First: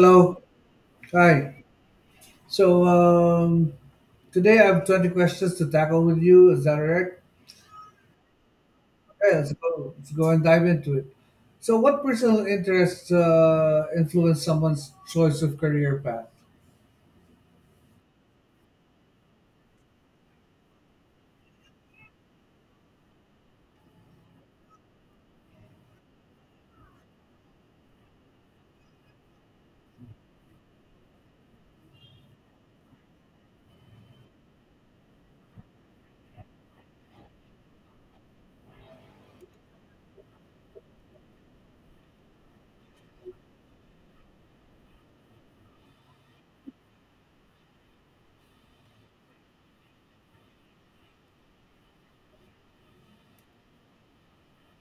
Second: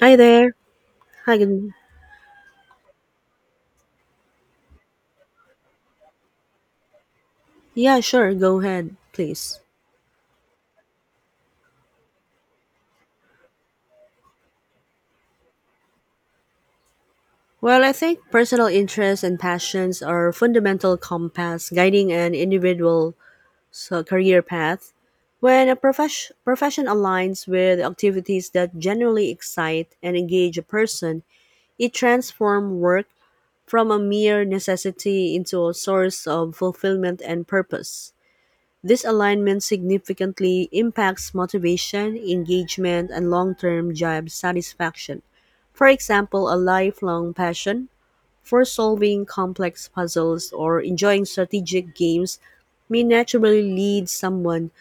Hi there. Hi. Hi. Good. So um, Today I have 20 questions to tackle with you. Is that all right? Yeah, sure. Go ahead, Okay, let's please. go. Let's go and dive into it. So, what personal interests influence someone's choice of career path? Well, I think personal interests and passions are fundamental compass guiding an individual's career path. When a profession aligns with activities that generally excite and engage a person, it transforms work from a mere necessity into a source of fulfillment and purpose. This alignment significantly impacts motivation, engagement, and long term job satisfaction. For example, a lifelong passion for solving complex puzzles or enjoying strategic games may naturally lead someone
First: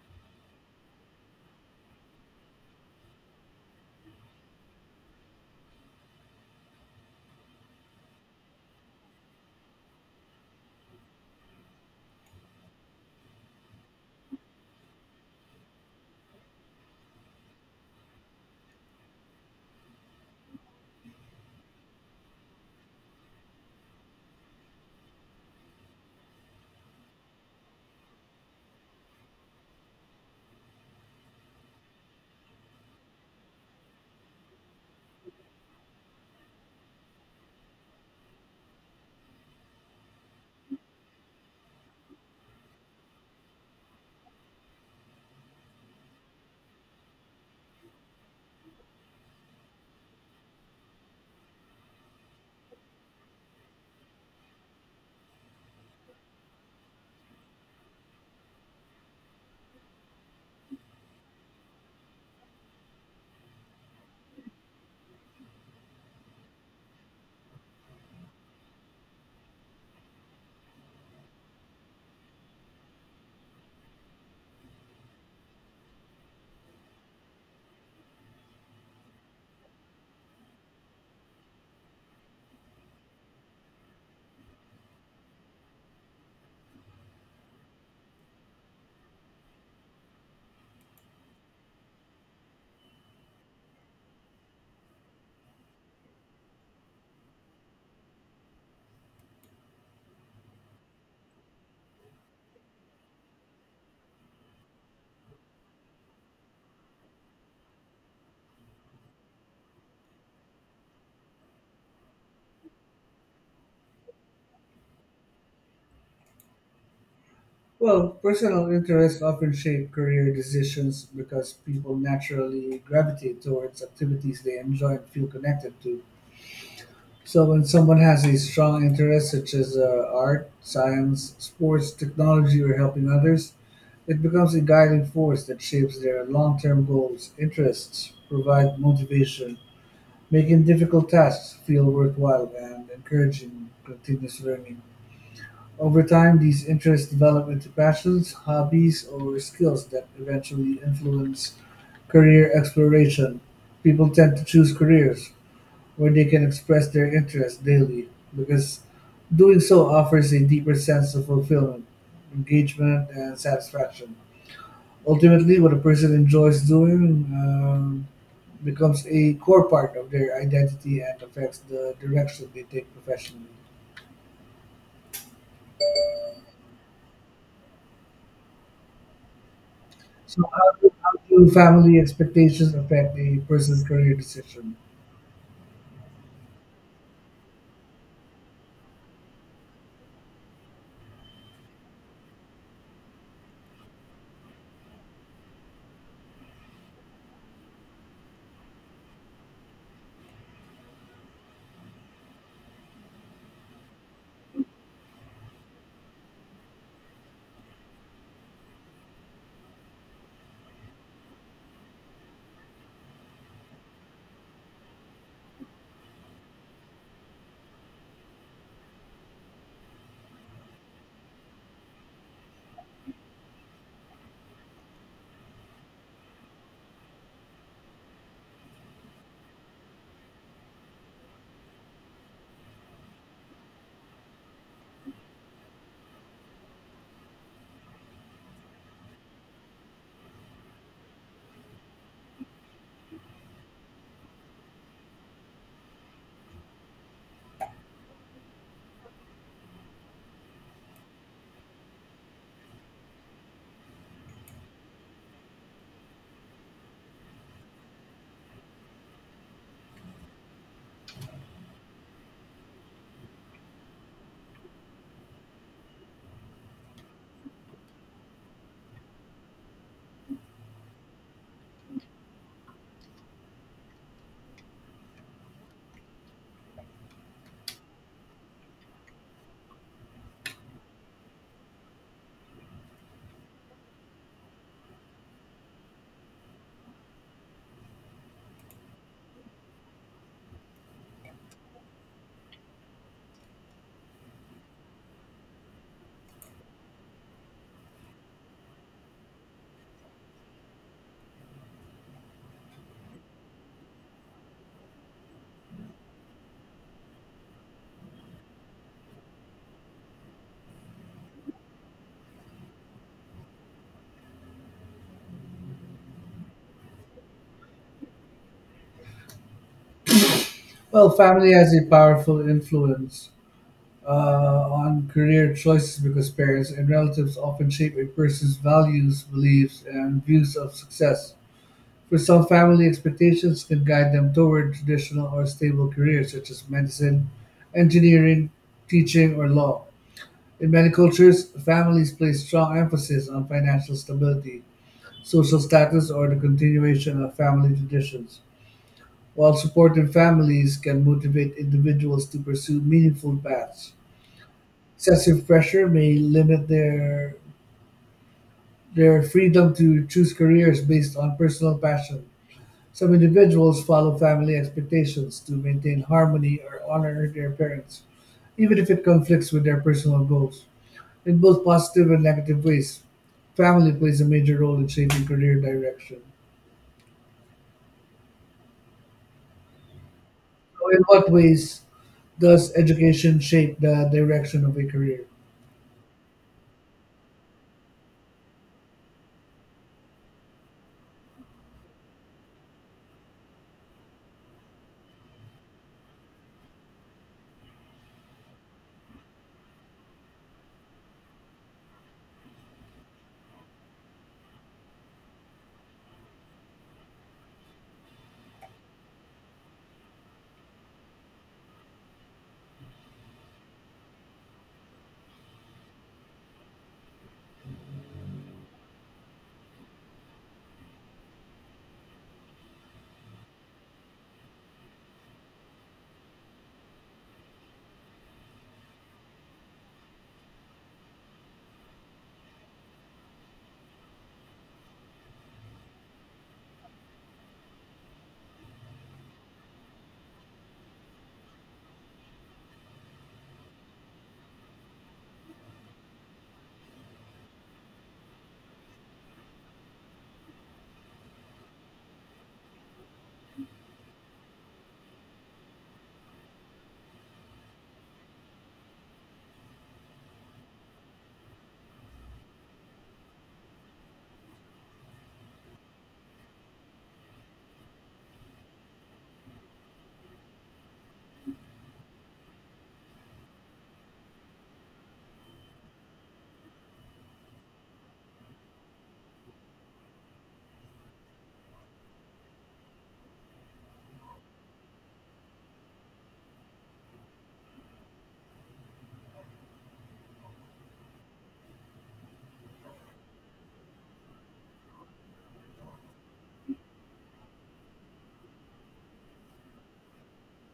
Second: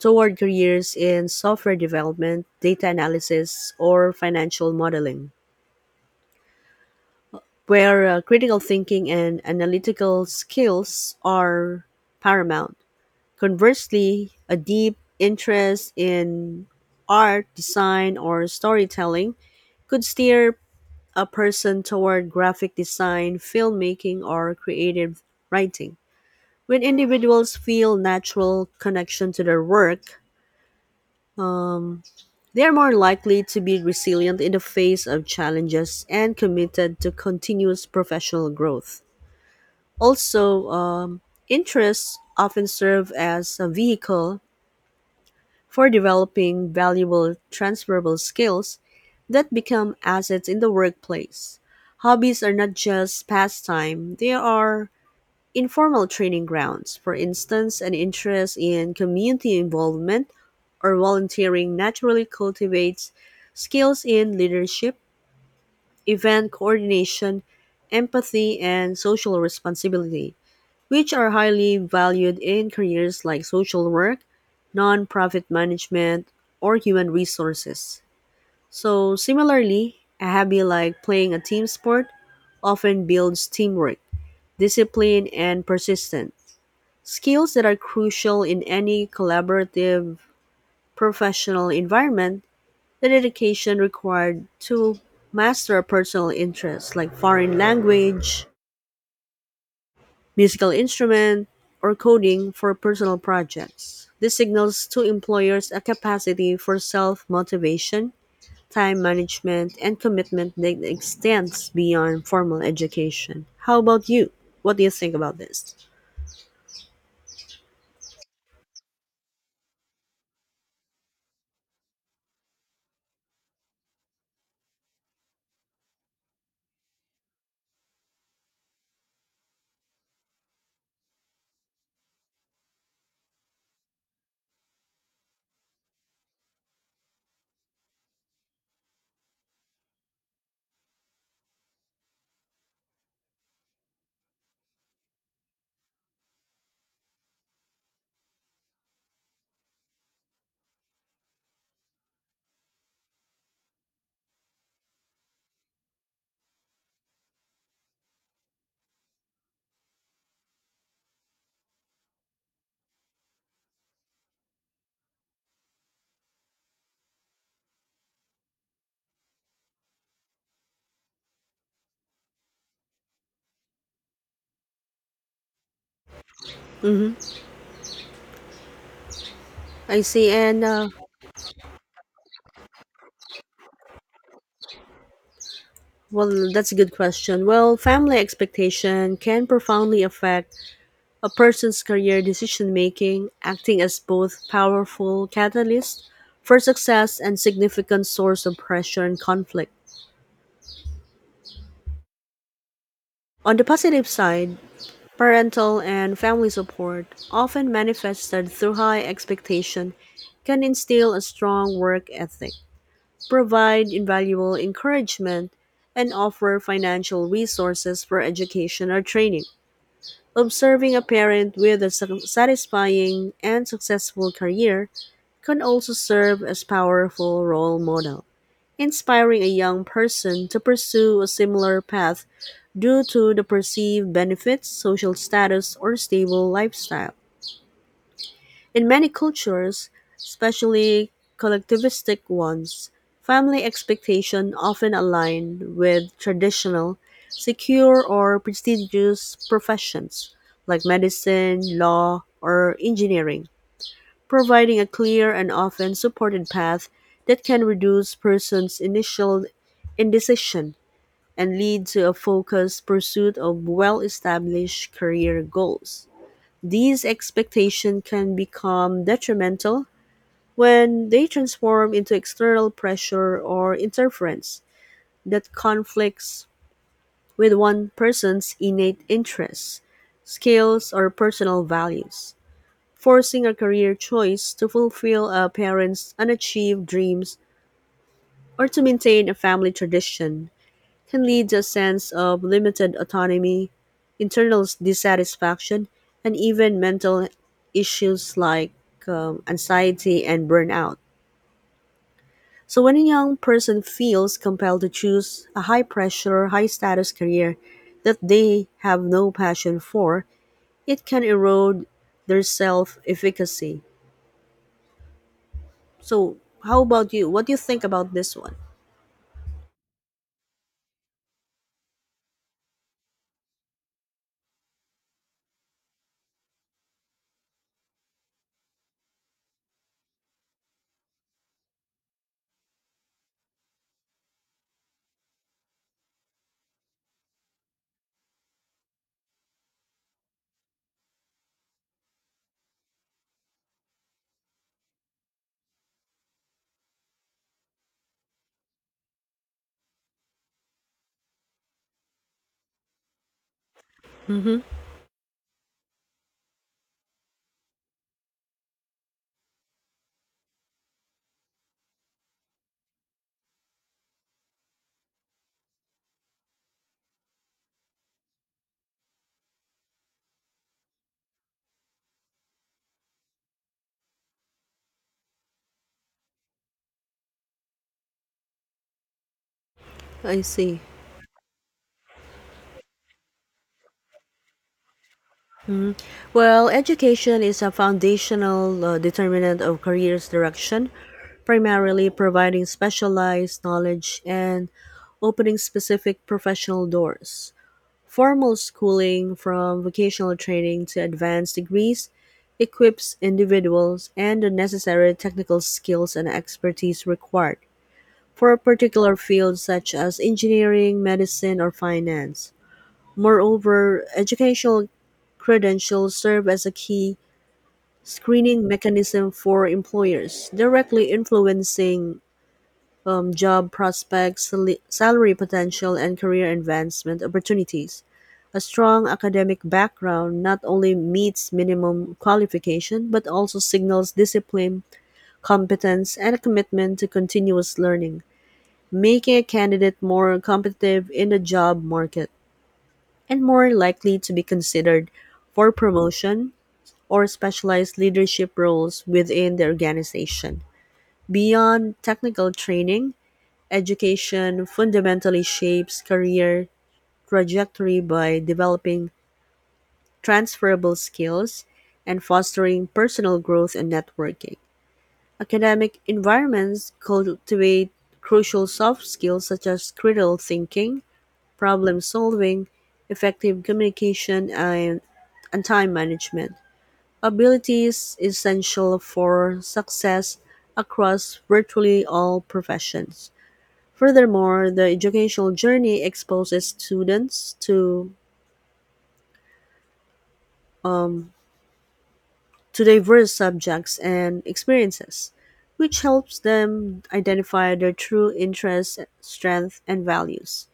toward careers in software development, data analysis, or financial modeling, where critical thinking and analytical skills are paramount. Conversely, a deep interest in art, design, or storytelling could steer a person toward graphic design, filmmaking, or creative writing. When individuals feel natural connection to their work, um, they are more likely to be resilient in the face of challenges and committed to continuous professional growth. Also, interests often serve as a vehicle for developing valuable transferable skills that become assets in the workplace. Hobbies are not just pastime, they are informal training grounds. For instance, an interest in community involvement or volunteering naturally cultivates skills in leadership, event coordination, empathy, and social responsibility which are highly valued in careers like social work, nonprofit management, or human resources. So, similarly, a hobby like playing a team sport often builds teamwork, discipline, and persistence, skills that are crucial in any collaborative professional environment. The dedication required to master a personal interest like foreign language, musical instrument, or coding for personal projects. This signals to employers a capacity for self motivation, time management, and commitment that extends beyond formal education. How about you? What do you think about this? Well, personal interests often shape career decisions because people naturally gravitate towards activities they enjoy and feel connected to. So, when someone has a strong interest, such as art, science, sports, technology, or helping others, it becomes a guiding force that shapes their long-term goals, interests, provide motivation, making difficult tasks feel worthwhile and encouraging continuous learning. Over time, these interests develop into passions, hobbies, or skills that eventually influence career exploration. People tend to choose careers where they can express their interests daily because doing so offers a deeper sense of fulfillment, engagement, and satisfaction. Ultimately, what a person enjoys doing becomes a core part of their identity and affects the direction they take professionally. Mm-hmm. I see. So, And how do, how do family expectations affect a person's career decision? Well, that's a good question. Well, family expectation can profoundly affect a person's career decision-making, acting as both powerful catalyst for success and significant source of pressure and conflict. On the positive side, parental and family support, often manifested through high expectation, can instill a strong work ethic, provide invaluable encouragement, and offer financial resources for education or training. Observing a parent with a satisfying and successful career can also serve as powerful role model, inspiring a young person to pursue a similar path due to the perceived benefits, social status, or stable lifestyle. In many cultures, especially collectivistic ones, family expectations often align with traditional, secure, or prestigious professions like medicine, law, or engineering, providing a clear and often supported path that can reduce person's initial indecision and lead to a focused pursuit of well established career goals. These expectations can become detrimental when they transform into external pressure or interference that conflicts with one person's innate interests, skills, or personal values, forcing a career choice to fulfill a parent's unachieved dreams or to maintain a family tradition. Can lead to a sense of limited autonomy, dissatisfaction, and even mental issues like anxiety and burnout. So, when a young person feels compelled to choose a high pressure, high status career that they have no passion for, it can erode their self efficacy. So, how about you? What do you think about this one? Well, family has a powerful influence uh, on career choices because parents and relatives often shape a person's values, beliefs, and views of success. For some, family expectations can guide them toward traditional or stable careers such as medicine, engineering, teaching, or law. In many cultures, families place strong emphasis on financial stability, social status, or the continuation of family traditions, while supportive families can motivate individuals to pursue meaningful paths. Mm-hmm. Excessive pressure may limit their freedom to choose careers based on personal passion. Some individuals follow family expectations to maintain harmony or honor their parents, even if it conflicts with their personal goals. In both positive and negative ways, family plays a major role in shaping career direction. I see. So in what ways does education shape the direction of a career? Well, education is a foundational determinant of career's direction, primarily providing specialized knowledge and opening specific professional doors. Formal schooling, from vocational training to advanced degrees, equips individuals and the necessary technical skills and expertise required for a particular field such as engineering, medicine, or finance. Moreover, educational credentials serve as a key screening mechanism for employers, directly influencing job prospects, salary potential, and career advancement opportunities. A strong academic background not only meets minimum qualification but also signals discipline, competence, and a commitment to continuous learning, making a candidate more competitive in the job market and more likely to be considered for promotion or specialized leadership roles within the organization. Beyond technical training, education fundamentally shapes career trajectory by developing transferable skills and fostering personal growth and networking. Academic environments cultivate crucial soft skills such as critical thinking, problem solving, effective communication, and time management. Ability is essential for success across virtually all professions. Furthermore, the educational journey exposes students um, to diverse subjects and experiences, which helps them identify their true interests, strengths, and values,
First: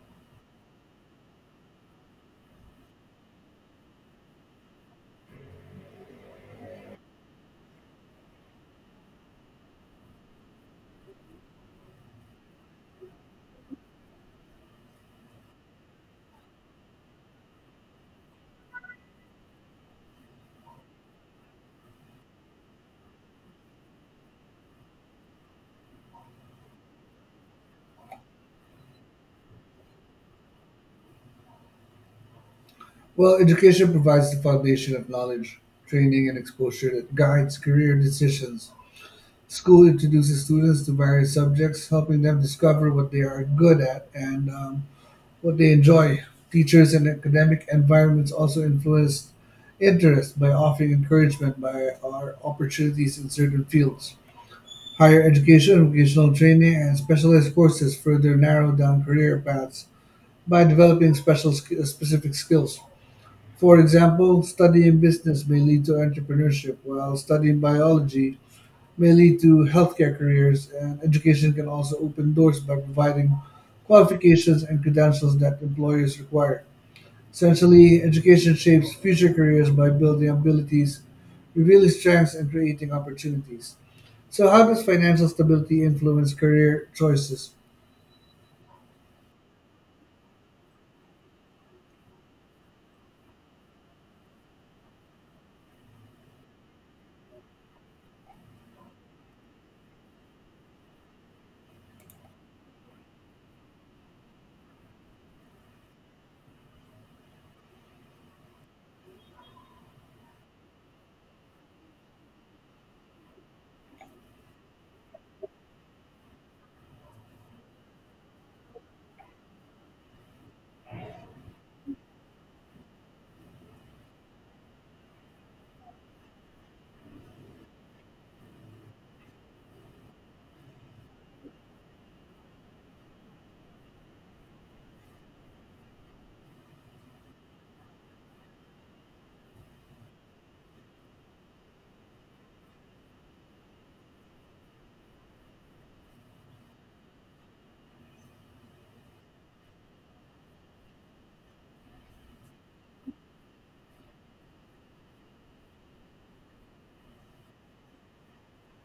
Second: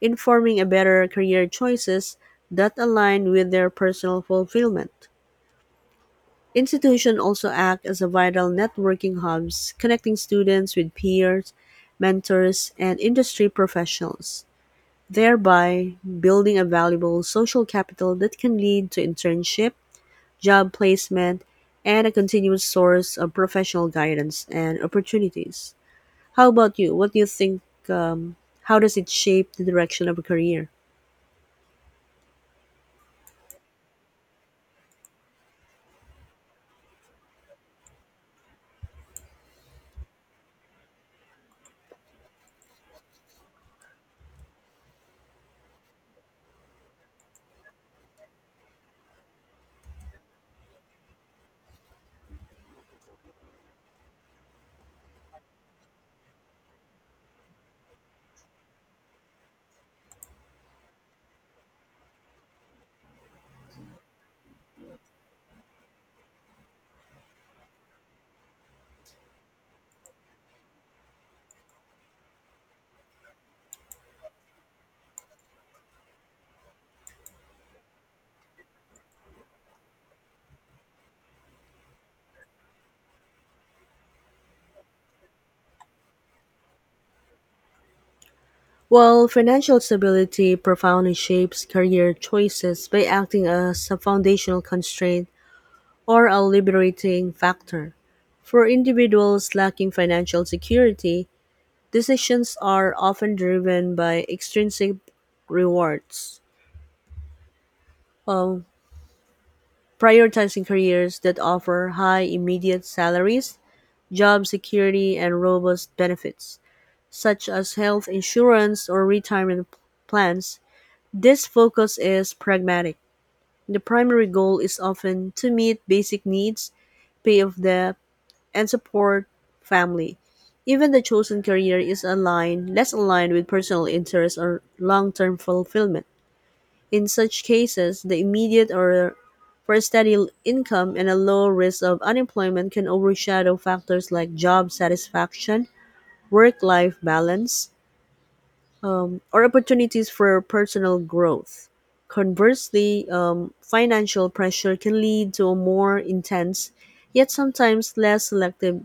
informing a better career choices that align with their personal fulfillment. Institutions also act as a vital networking hubs, connecting students with peers, mentors, and industry professionals, thereby building a valuable social capital that can lead to internship, job placement, and a continuous source of professional guidance and opportunities. How about you? What do you think? Um, how does it shape the direction of a career? Well, education provides the foundation of knowledge, training, and exposure that guides career decisions. School introduces students to various subjects, helping them discover what they are good at and what they enjoy. Teachers and academic environments also influence interest by offering encouragement by our opportunities in certain fields. Higher education, vocational training, and specialized courses further narrow down career paths by developing specific skills. For example, studying business may lead to entrepreneurship, while studying biology may lead to healthcare careers, and education can also open doors by providing qualifications and credentials that employers require. Essentially, education shapes future careers by building abilities, revealing strengths, and creating opportunities. So, how does financial stability influence career choices? Well, financial stability profoundly shapes career choices by acting as a foundational constraint or a liberating factor. For individuals lacking financial security, decisions are often driven by extrinsic rewards. Um, Prioritizing careers that offer high immediate salaries, job security, and robust benefits, such as health insurance or retirement plans. This focus is pragmatic. The primary goal is often to meet basic needs, pay off debt, and support family. Even the chosen career is aligned, less aligned with personal interests or long-term fulfillment. In such cases, the immediate or for a steady income and a low risk of unemployment can overshadow factors like job satisfaction, work-life balance, or opportunities for personal growth. Conversely, financial pressure can lead to a more intense, yet sometimes less selective,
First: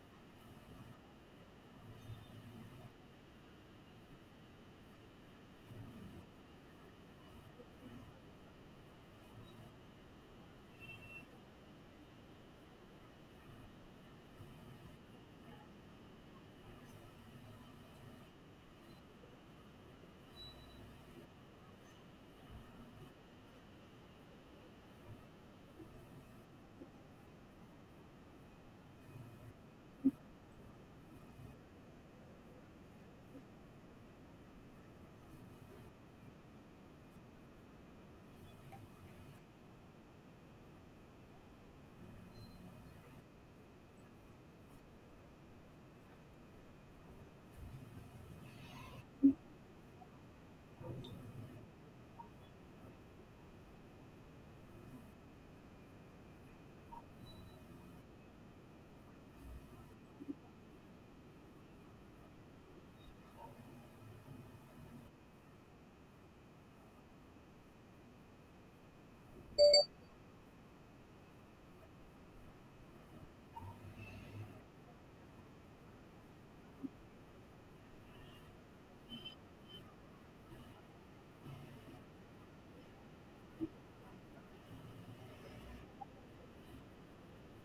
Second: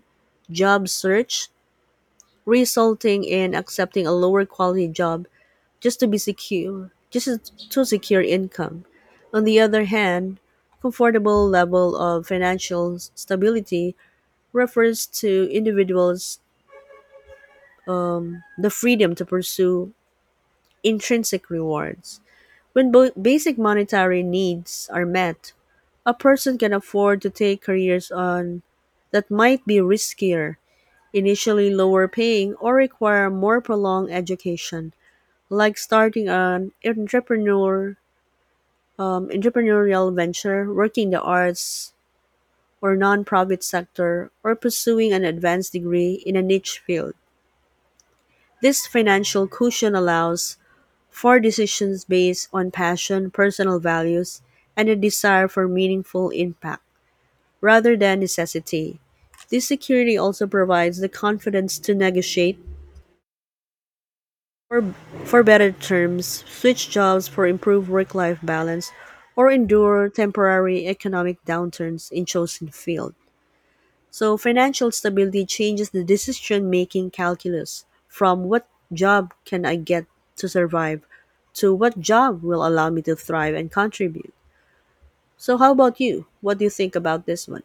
job search, resulting in accepting a lower quality job just to be secure, just to secure income. On the other hand, comfortable level of financial stability refers to individuals the freedom to pursue intrinsic rewards. When basic monetary needs are met, a person can afford to take careers on that might be riskier, initially lower paying, or require more prolonged education, like starting an entrepreneurial venture, working in the arts or nonprofit sector, or pursuing an advanced degree in a niche field. This financial cushion allows for decisions based on passion, personal values, and a desire for meaningful impact rather than necessity. This security also provides the confidence to negotiate for, for better terms, switch jobs for improved work life balance, or endure temporary economic downturns in chosen field. So, financial stability changes the decision making calculus from what job can I get to survive to what job will allow me to thrive and contribute. So, how about you? What do you think about this one?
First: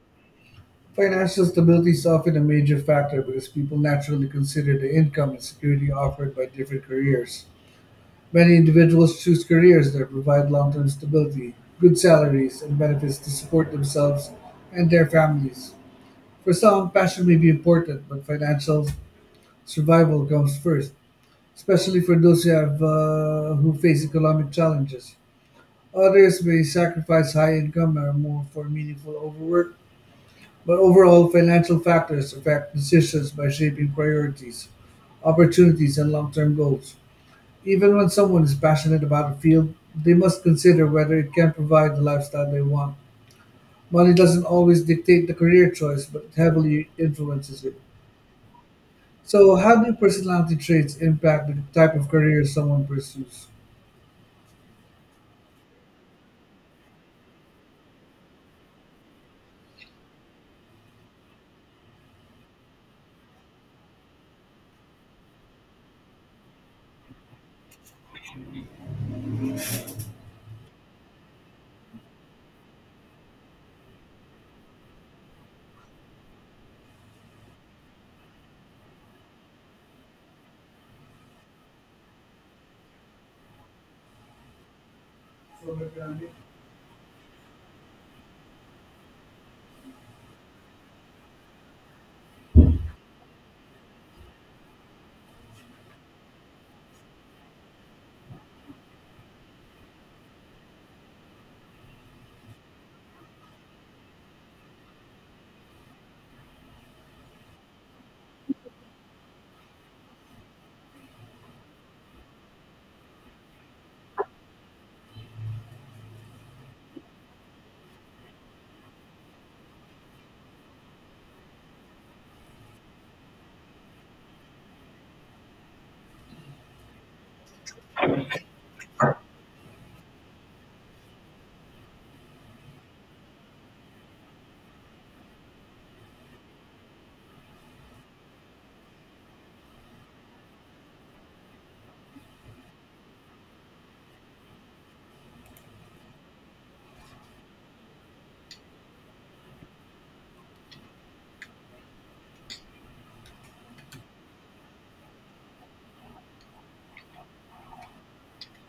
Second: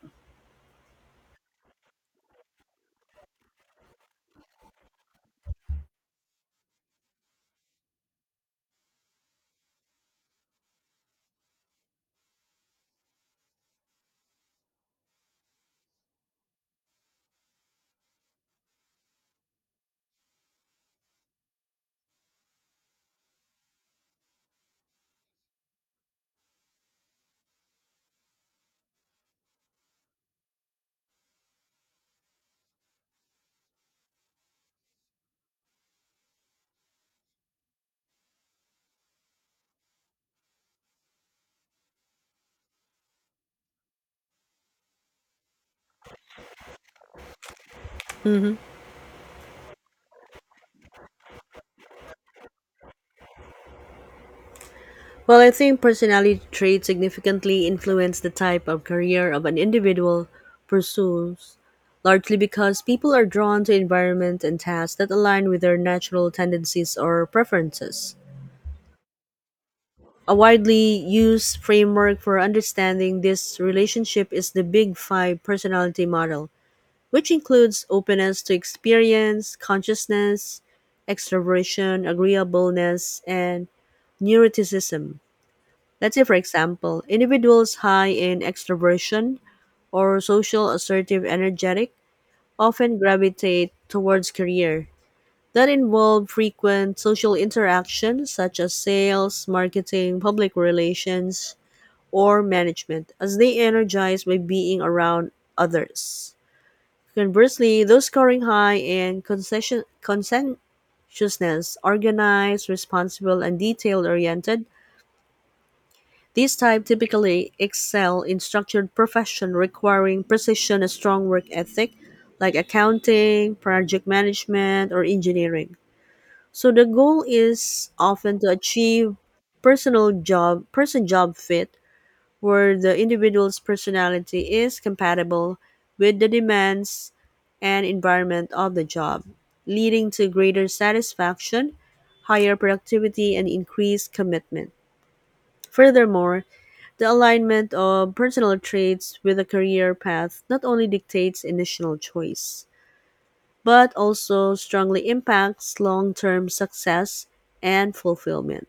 Financial stability is often a major factor because people naturally consider the income and security offered by different careers. Many individuals choose careers that provide long term stability, good salaries, and benefits to support themselves and their families. For some, passion may be important, but financial survival comes first, especially for those who face economic challenges. Others may sacrifice high income or more for meaningful overwork, but overall, financial factors affect decisions by shaping priorities, opportunities, and long-term goals. Even when someone is passionate about a field, they must consider whether it can provide the lifestyle they want. Money doesn't always dictate the career choice, but it heavily influences it. So, how do personality traits impact the type of career someone pursues? Well, I think personality traits significantly influence the type of career of an individual pursues, largely because people are drawn to environment and tasks that align with their natural tendencies or preferences. A widely used framework for understanding this relationship is the Big Five personality model, which includes openness to experience, consciousness, extroversion, agreeableness, and neuroticism. Let's say, for example, individuals high in extroversion or social assertive energetic often gravitate towards career that involve frequent social interaction such as sales, marketing, public relations, or management, as they energize by being around others. Conversely, those scoring high in conscientiousness, organized, responsible, and detail oriented, these types typically excel in structured profession requiring precision and strong work ethic, like accounting, project management, or engineering. So the goal is often to achieve personal job person job fit where the individual's personality is compatible with the demands and environment of the job, leading to greater satisfaction, higher productivity, and increased commitment. Furthermore, the alignment of personal traits with a career path not only dictates initial choice, but also strongly impacts long term success and fulfillment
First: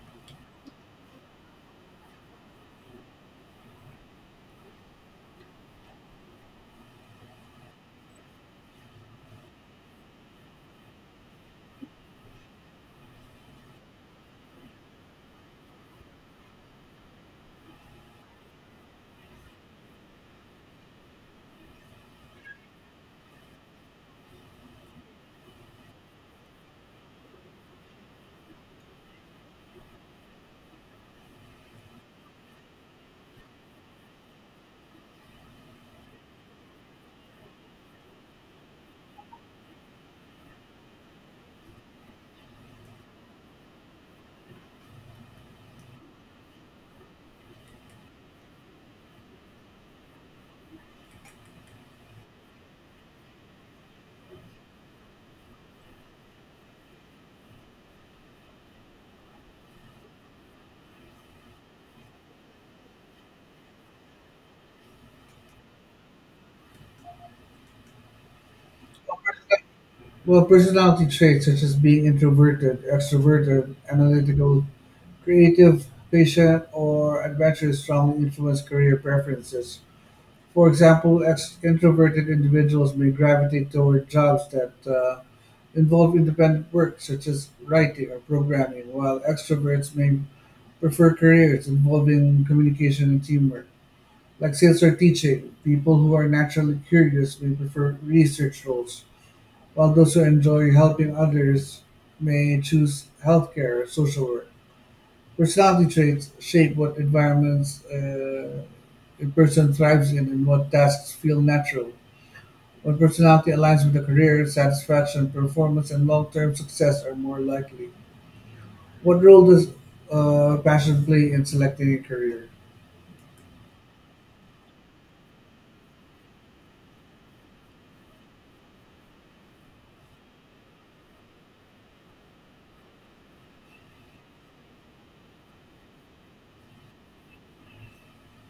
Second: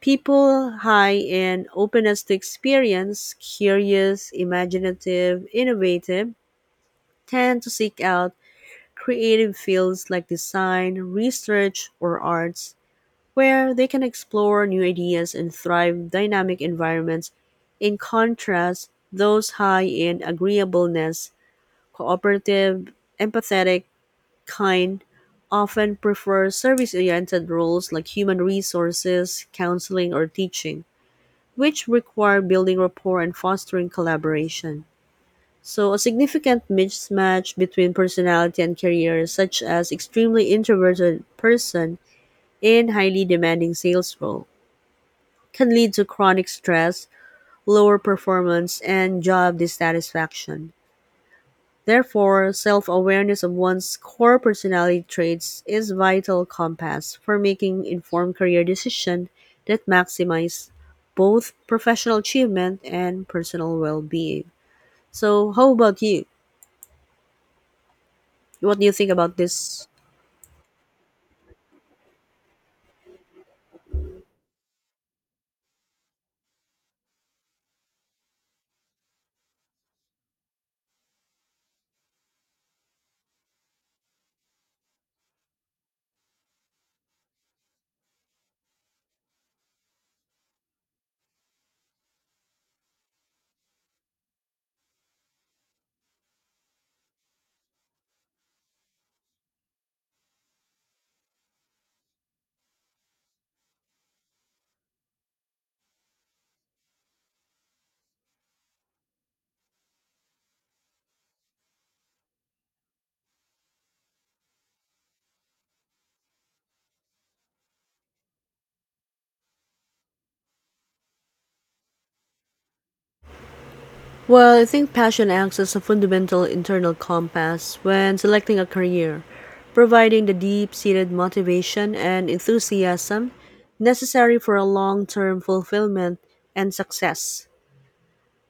people high in openness to experience, curious, imaginative, innovative, tend to seek out creative fields like design, research, or arts, where they can explore new ideas and thrive in dynamic environments. In contrast, those high in agreeableness, cooperative, empathetic, kind, often prefer service oriented roles like human resources, counseling, or teaching which require building rapport and fostering collaboration. So, a significant mismatch between personality and career, such as extremely introverted person in highly demanding sales role, can lead to chronic stress, lower performance, and job dissatisfaction. Therefore, self-awareness of one's core personality traits is vital compass for making informed career decisions that maximize both professional achievement and personal well-being. So, how about you? What do you think about this? Well, personality traits such as being introverted, extroverted, analytical, creative, patient, or adventurous strongly influence career preferences. For example, introverted individuals may gravitate toward jobs that involve independent work, such as writing or programming, while extroverts may prefer careers involving communication and teamwork, like sales or teaching. People who are naturally curious may prefer research roles while those who enjoy helping others may choose healthcare or social work. Personality traits shape what environments a person thrives in and what tasks feel natural. When personality aligns with a career, satisfaction, performance, and long term success are more likely. What role does passion play in selecting a career? Well, I think passion acts as a fundamental internal compass when selecting a career, providing the deep-seated motivation and enthusiasm necessary for a long-term fulfillment and success.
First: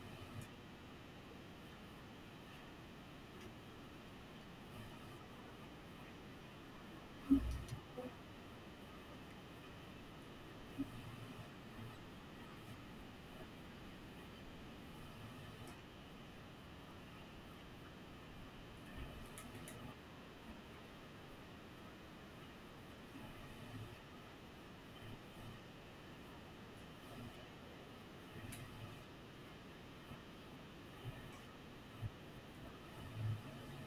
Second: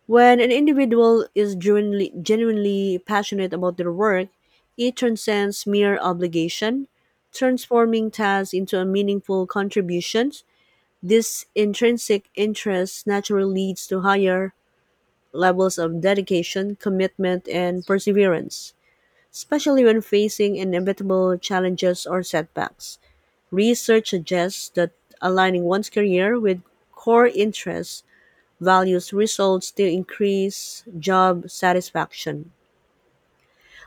When an individual is genuinely passionate about their work, it transcends mere obligation, transforming tasks into a meaningful contributions. This intrinsic interest naturally leads to higher levels of dedication, commitment, and perseverance, especially when facing inevitable challenges or setbacks. Research suggests that aligning one's career with core interests values results to increase job satisfaction,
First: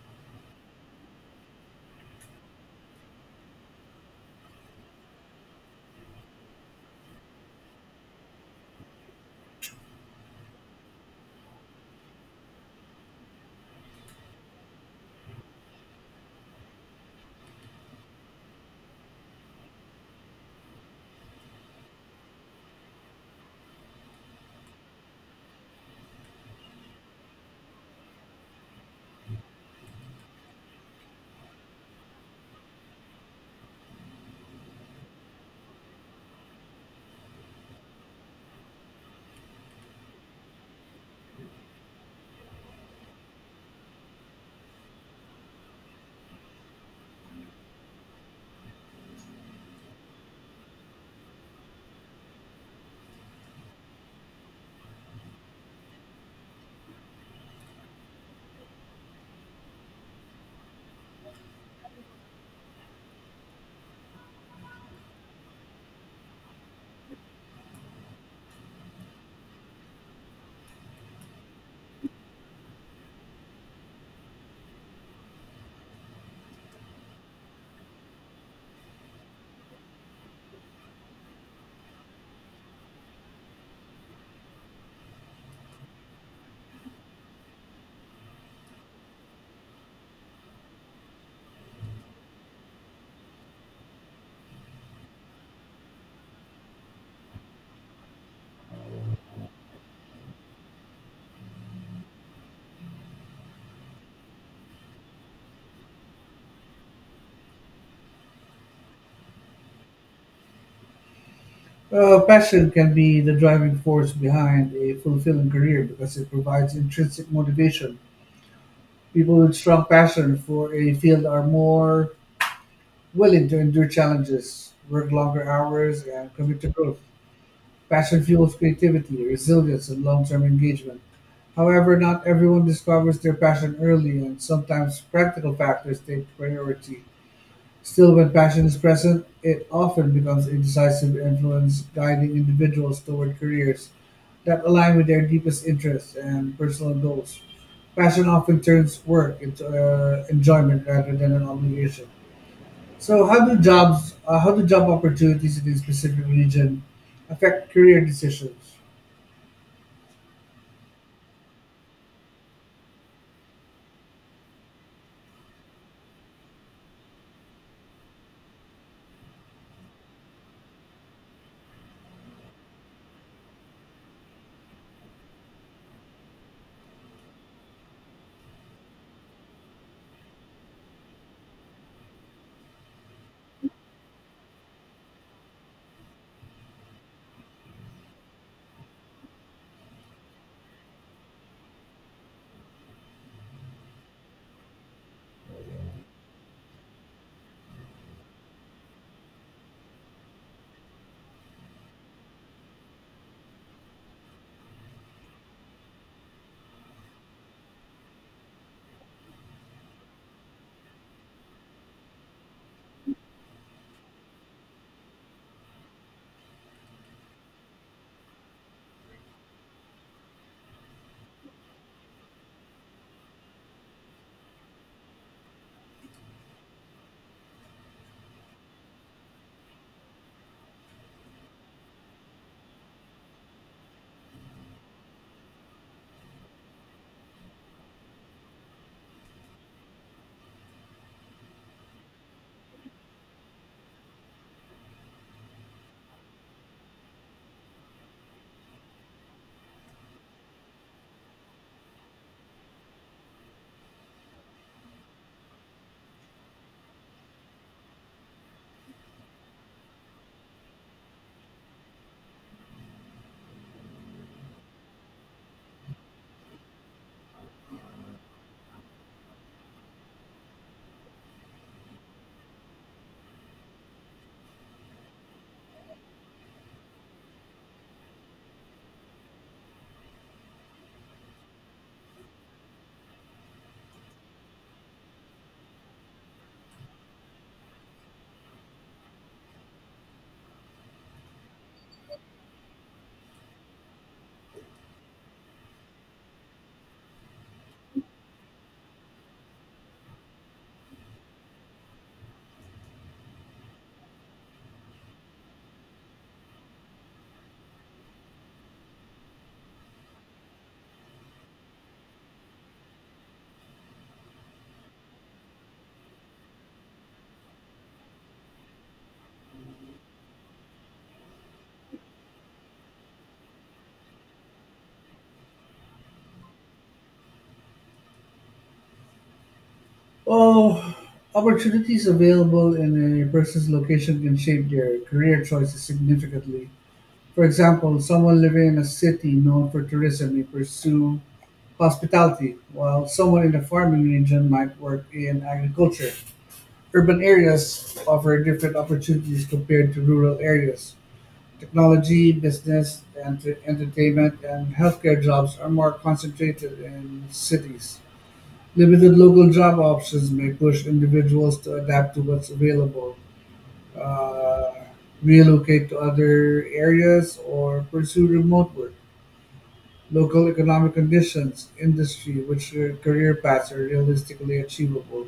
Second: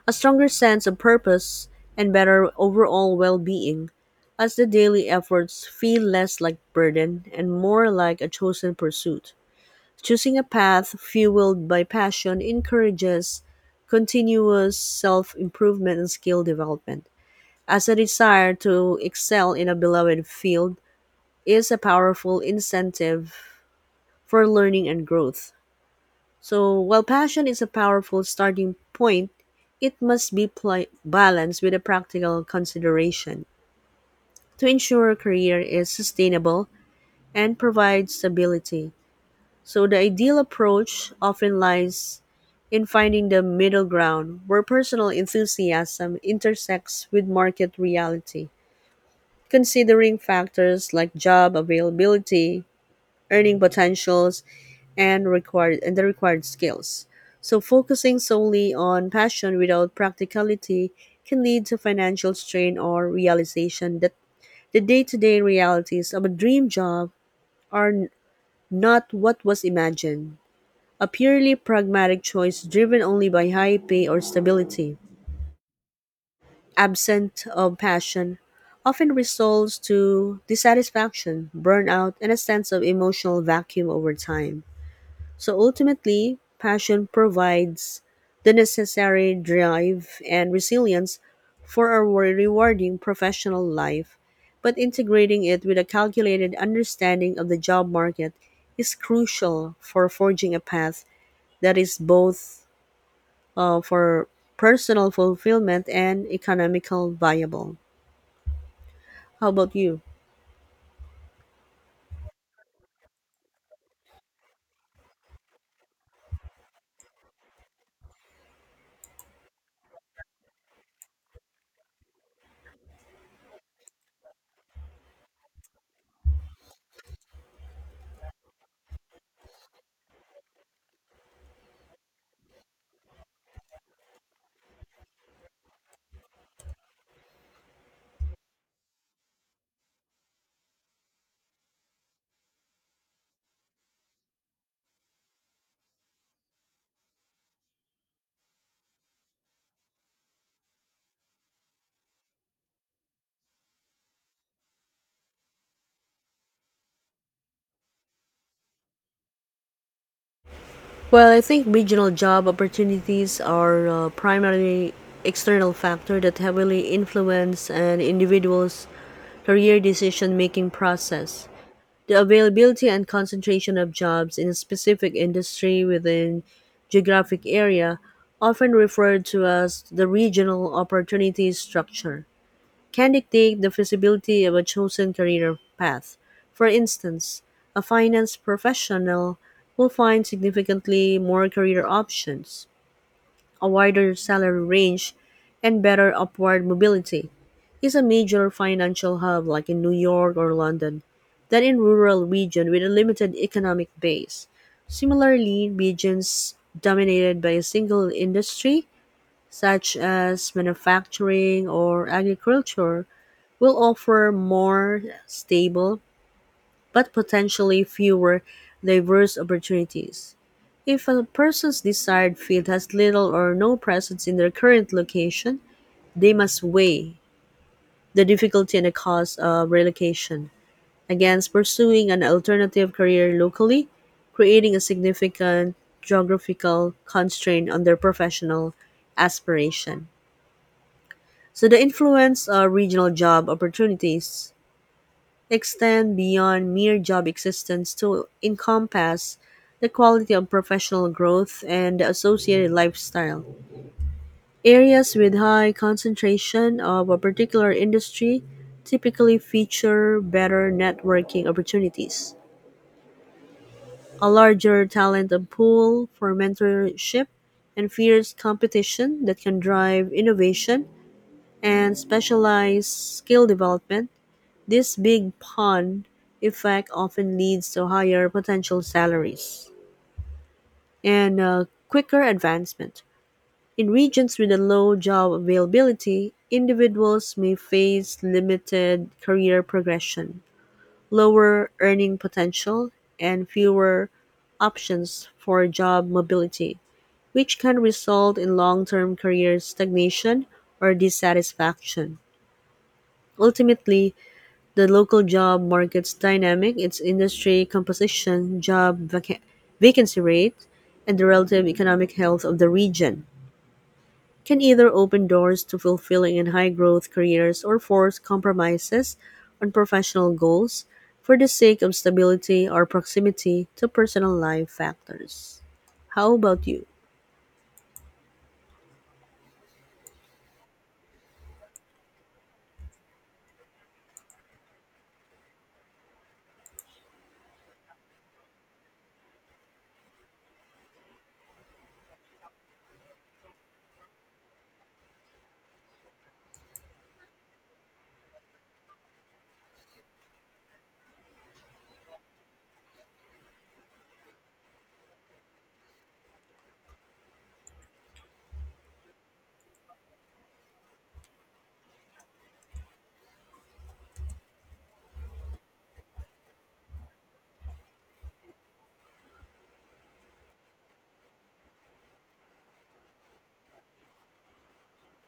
a stronger sense of purpose, and better overall well being, as the daily efforts feel less like burden and more like a chosen pursuit. Choosing a path fueled by passion encourages continuous self improvement and skill development, as a desire to excel in a beloved field is a powerful incentive for learning and growth. So, while passion is a powerful starting point, it must be balanced with a practical consideration to ensure career is sustainable and provides stability. So, the ideal approach often lies in finding the middle ground where personal enthusiasm intersects with market reality, considering factors like job availability, earning potentials, and required and the required skills. So focusing solely on passion without practicality can lead to financial strain or realization that the day-to-day realities of a dream job are not what was imagined. A purely pragmatic choice driven only by high pay or stability, absent of passion, often results to dissatisfaction, burnout, and a sense of emotional vacuum over time. So ultimately, passion provides the necessary drive and resilience for a rewarding professional life, but integrating it with a calculated understanding of the job market is crucial for forging a path that is both for personal fulfillment and economical viable. How about you? Passion can be the driving force behind a fulfilling career because it provides intrinsic motivation. People with strong passion for a field are more willing to endure challenges, work longer hours, and commit to growth. Passion fuels creativity, resilience, and long term engagement. However, not everyone discovers their passion early, and sometimes practical factors take priority. Still, when passion is present, it often becomes a decisive influence, guiding individuals toward careers that align with their deepest interests and personal goals. Passion often turns work into enjoyment rather than an obligation. So, how do job opportunities in a specific region affect career decisions? Well, I think regional job opportunities are primarily external factor that heavily influence an individual's career decision-making process. The availability and concentration of jobs in a specific industry within geographic area, often referred to as the regional opportunity structure can dictate the feasibility of a chosen career path. For instance, a finance professional will find significantly more career options, a wider salary range, and better upward mobility is a major financial hub like in New York or London than in rural region with a limited economic base. Similarly, regions dominated by a single industry, such as manufacturing or agriculture, will offer more stable but potentially fewer diverse opportunities. If a person's desired field has little or no presence in their current location, they must weigh the difficulty and the cost of relocation against pursuing an alternative career locally, creating a significant geographical constraint on their professional aspiration. So the influence of regional job opportunities extend beyond mere job existence to encompass the quality of professional growth and the associated lifestyle. Areas with high concentration of a particular industry typically feature better networking opportunities, a larger talent pool for mentorship, and fierce competition that can drive innovation and specialized skill development, this big pond effect often leads to higher potential salaries and quicker advancement. In regions with a low job availability, individuals may face limited career progression, lower earning potential, and fewer options for job mobility, which can result in long term career stagnation or dissatisfaction. Ultimately, the local job market's dynamic, its industry composition, job vacancy rate, and the relative economic health of the region, can either open doors to fulfilling and high growth careers or force compromises on professional goals for the sake of stability or proximity to personal life factors. How about you? Well, opportunities available in a person's location can shape their career choices significantly. For example, someone living in a city known for tourism may pursue hospitality, while someone in a farming region might work in agriculture. Urban areas offer different opportunities compared to rural areas. Technology, business, and entertainment, and healthcare jobs are more concentrated in cities. Limited local job options may push individuals to adapt to what's available, uh, relocate to other areas, or pursue remote work. Local economic conditions, industry, which career paths are realistically achievable.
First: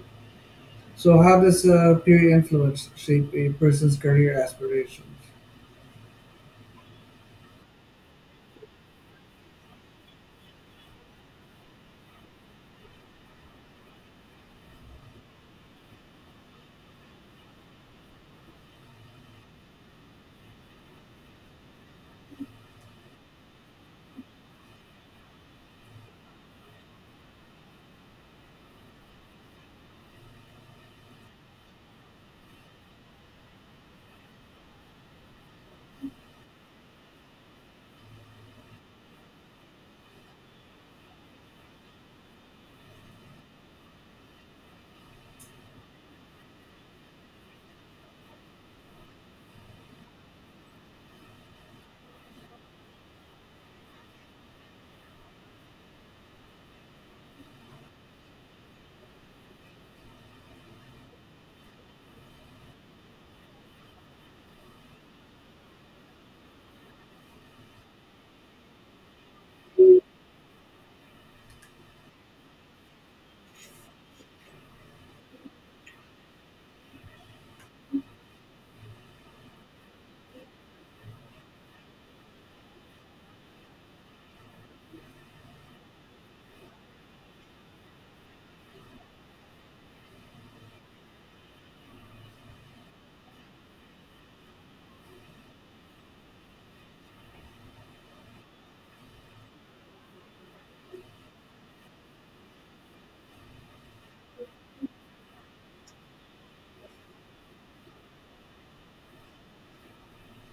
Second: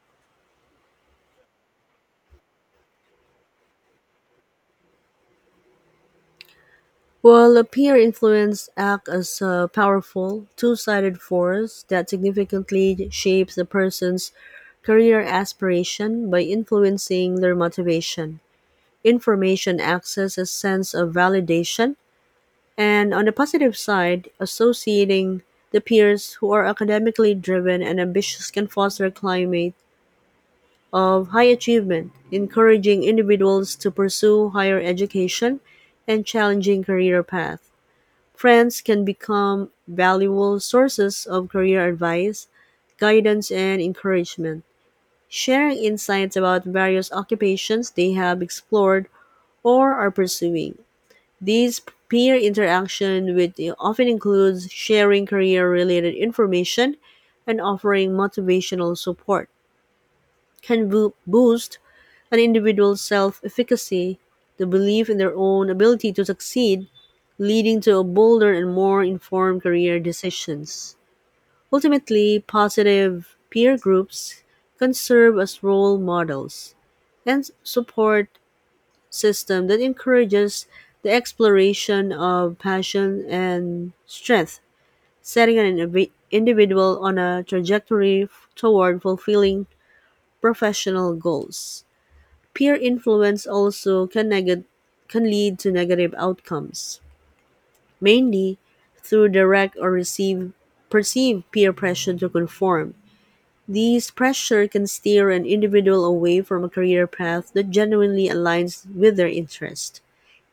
So, how does peer influence shape a person's career aspirations? While peer influence acts as a powerful, two sided force that significantly shapes a person's career aspiration by influencing their motivation, information access, a sense of validation, and on the positive side, associating the peers who are academically driven and ambitious can foster a climate of high achievement, encouraging individuals to pursue higher education and challenging career paths. Friends can become valuable sources of career advice, guidance, and encouragement, sharing insights about various occupations they have explored or are pursuing. These peer interaction with often includes sharing career related information and offering motivational support can boost an individual's self efficacy, the belief in their own ability to succeed, leading to bolder and more informed career decisions. Ultimately, positive peer groups can serve as role models and support system that encourages the exploration of passion and strength, setting an individual on a trajectory toward fulfilling professional goals. Peer influence also can lead to negative outcomes mainly through direct or receive, perceived peer pressure to conform. These pressure can steer an individual away from a career path that genuinely aligns with their interests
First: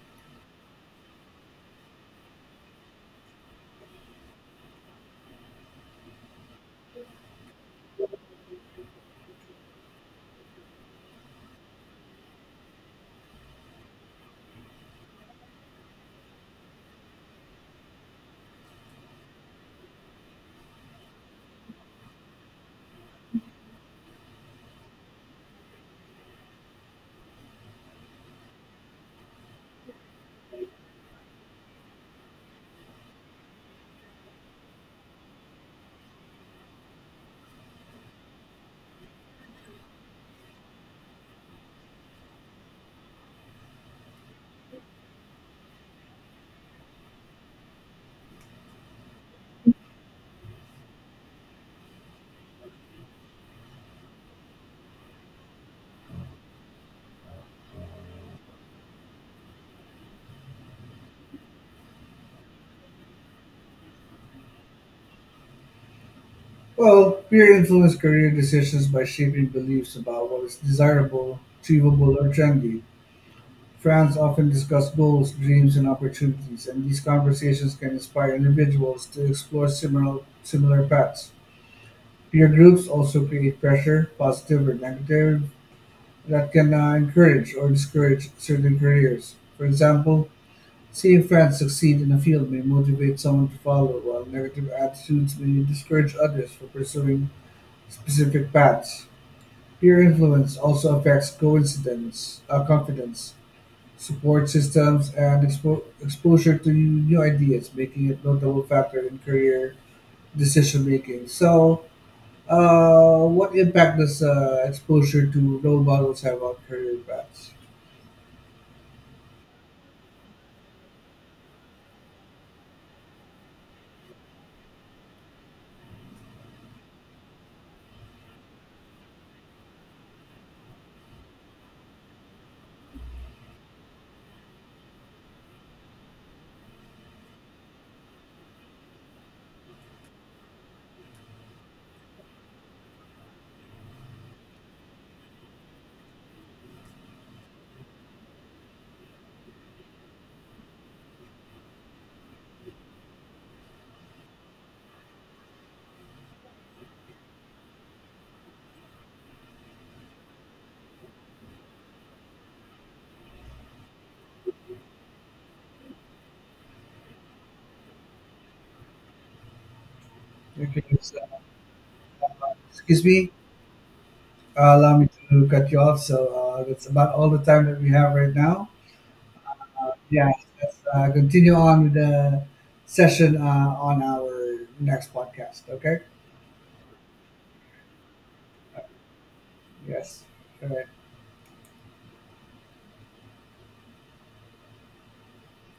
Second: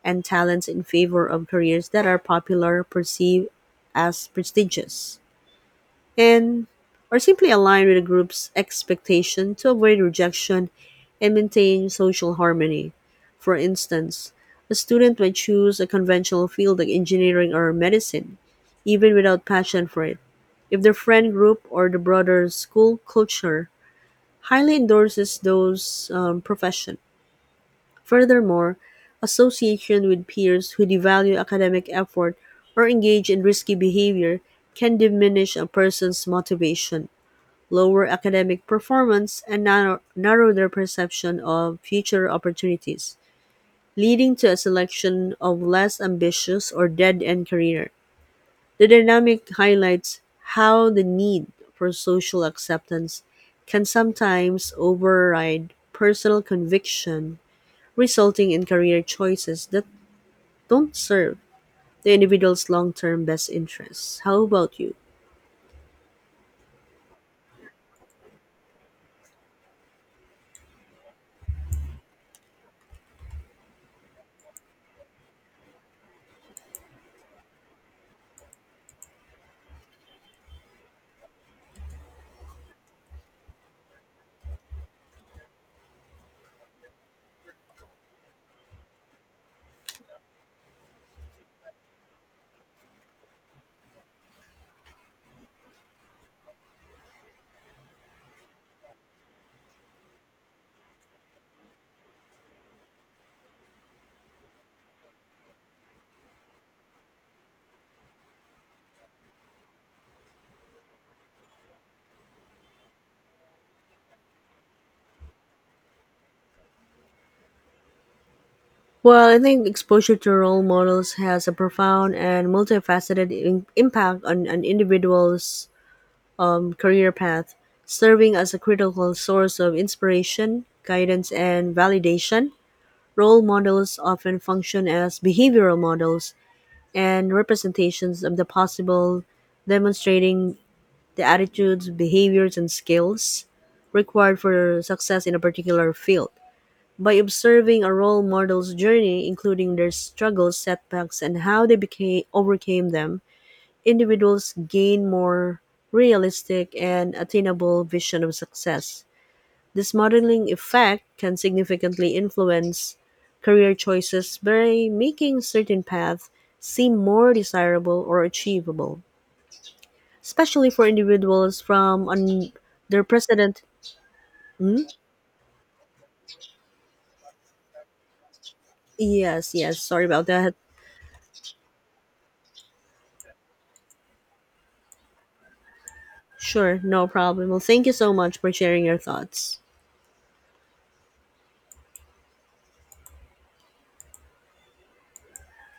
and talents in favor of careers that are popular, perceived as prestigious, and or simply align with a group's expectation to avoid rejection and maintain social harmony. For instance, a student may choose a conventional field like engineering or medicine even without passion for it. If the friend group or the broader school culture highly endorses those profession. Furthermore, association with peers who devalue academic effort or engage in risky behavior can diminish a person's motivation, lower academic performance, and narrow their perception of future opportunities, leading to a selection of less ambitious or dead end career. The dynamic highlights how the need for social acceptance can sometimes override personal conviction, resulting in career choices that don't serve the individual's long term best interests. How about you? Well, peer influence career decisions by shaping beliefs about what is desirable, achievable, or trendy. Friends often discuss goals, dreams, and opportunities, and these conversations can inspire individuals to explore similar paths. Peer groups also create pressure, positive or negative, that can encourage or discourage certain careers. For example, seeing friends succeed in a field may motivate someone to follow, while negative attitudes may discourage others from pursuing specific paths. Peer influence also affects confidence, support systems, and exposure to new ideas, making it a notable factor in career decision making. So, what impact does exposure to role models have on career paths? Well, I think exposure to role models has a profound and multifaceted impact on an individual's career path, serving as a critical source of inspiration, guidance, and validation. Role models often function as behavioral models and representations of the possible, demonstrating the attitudes, behaviors, and skills required for success in a particular field. By observing a role model's journey, including their struggles, setbacks, and how they became overcame them, individuals gain more realistic and attainable vision of success. This modeling effect can significantly influence career choices by making certain paths seem more desirable or achievable, especially Okay, for so, individuals from excuse me, underrepresented. Hmm? allow me to cut you off. So that's about all the time that we have right now. Yes, yes. Sorry about Yeah, that. let's continue on with the session on our next podcast. Okay. Sure, no problem. Well, thank you so much for sharing your thoughts. Yes. All right.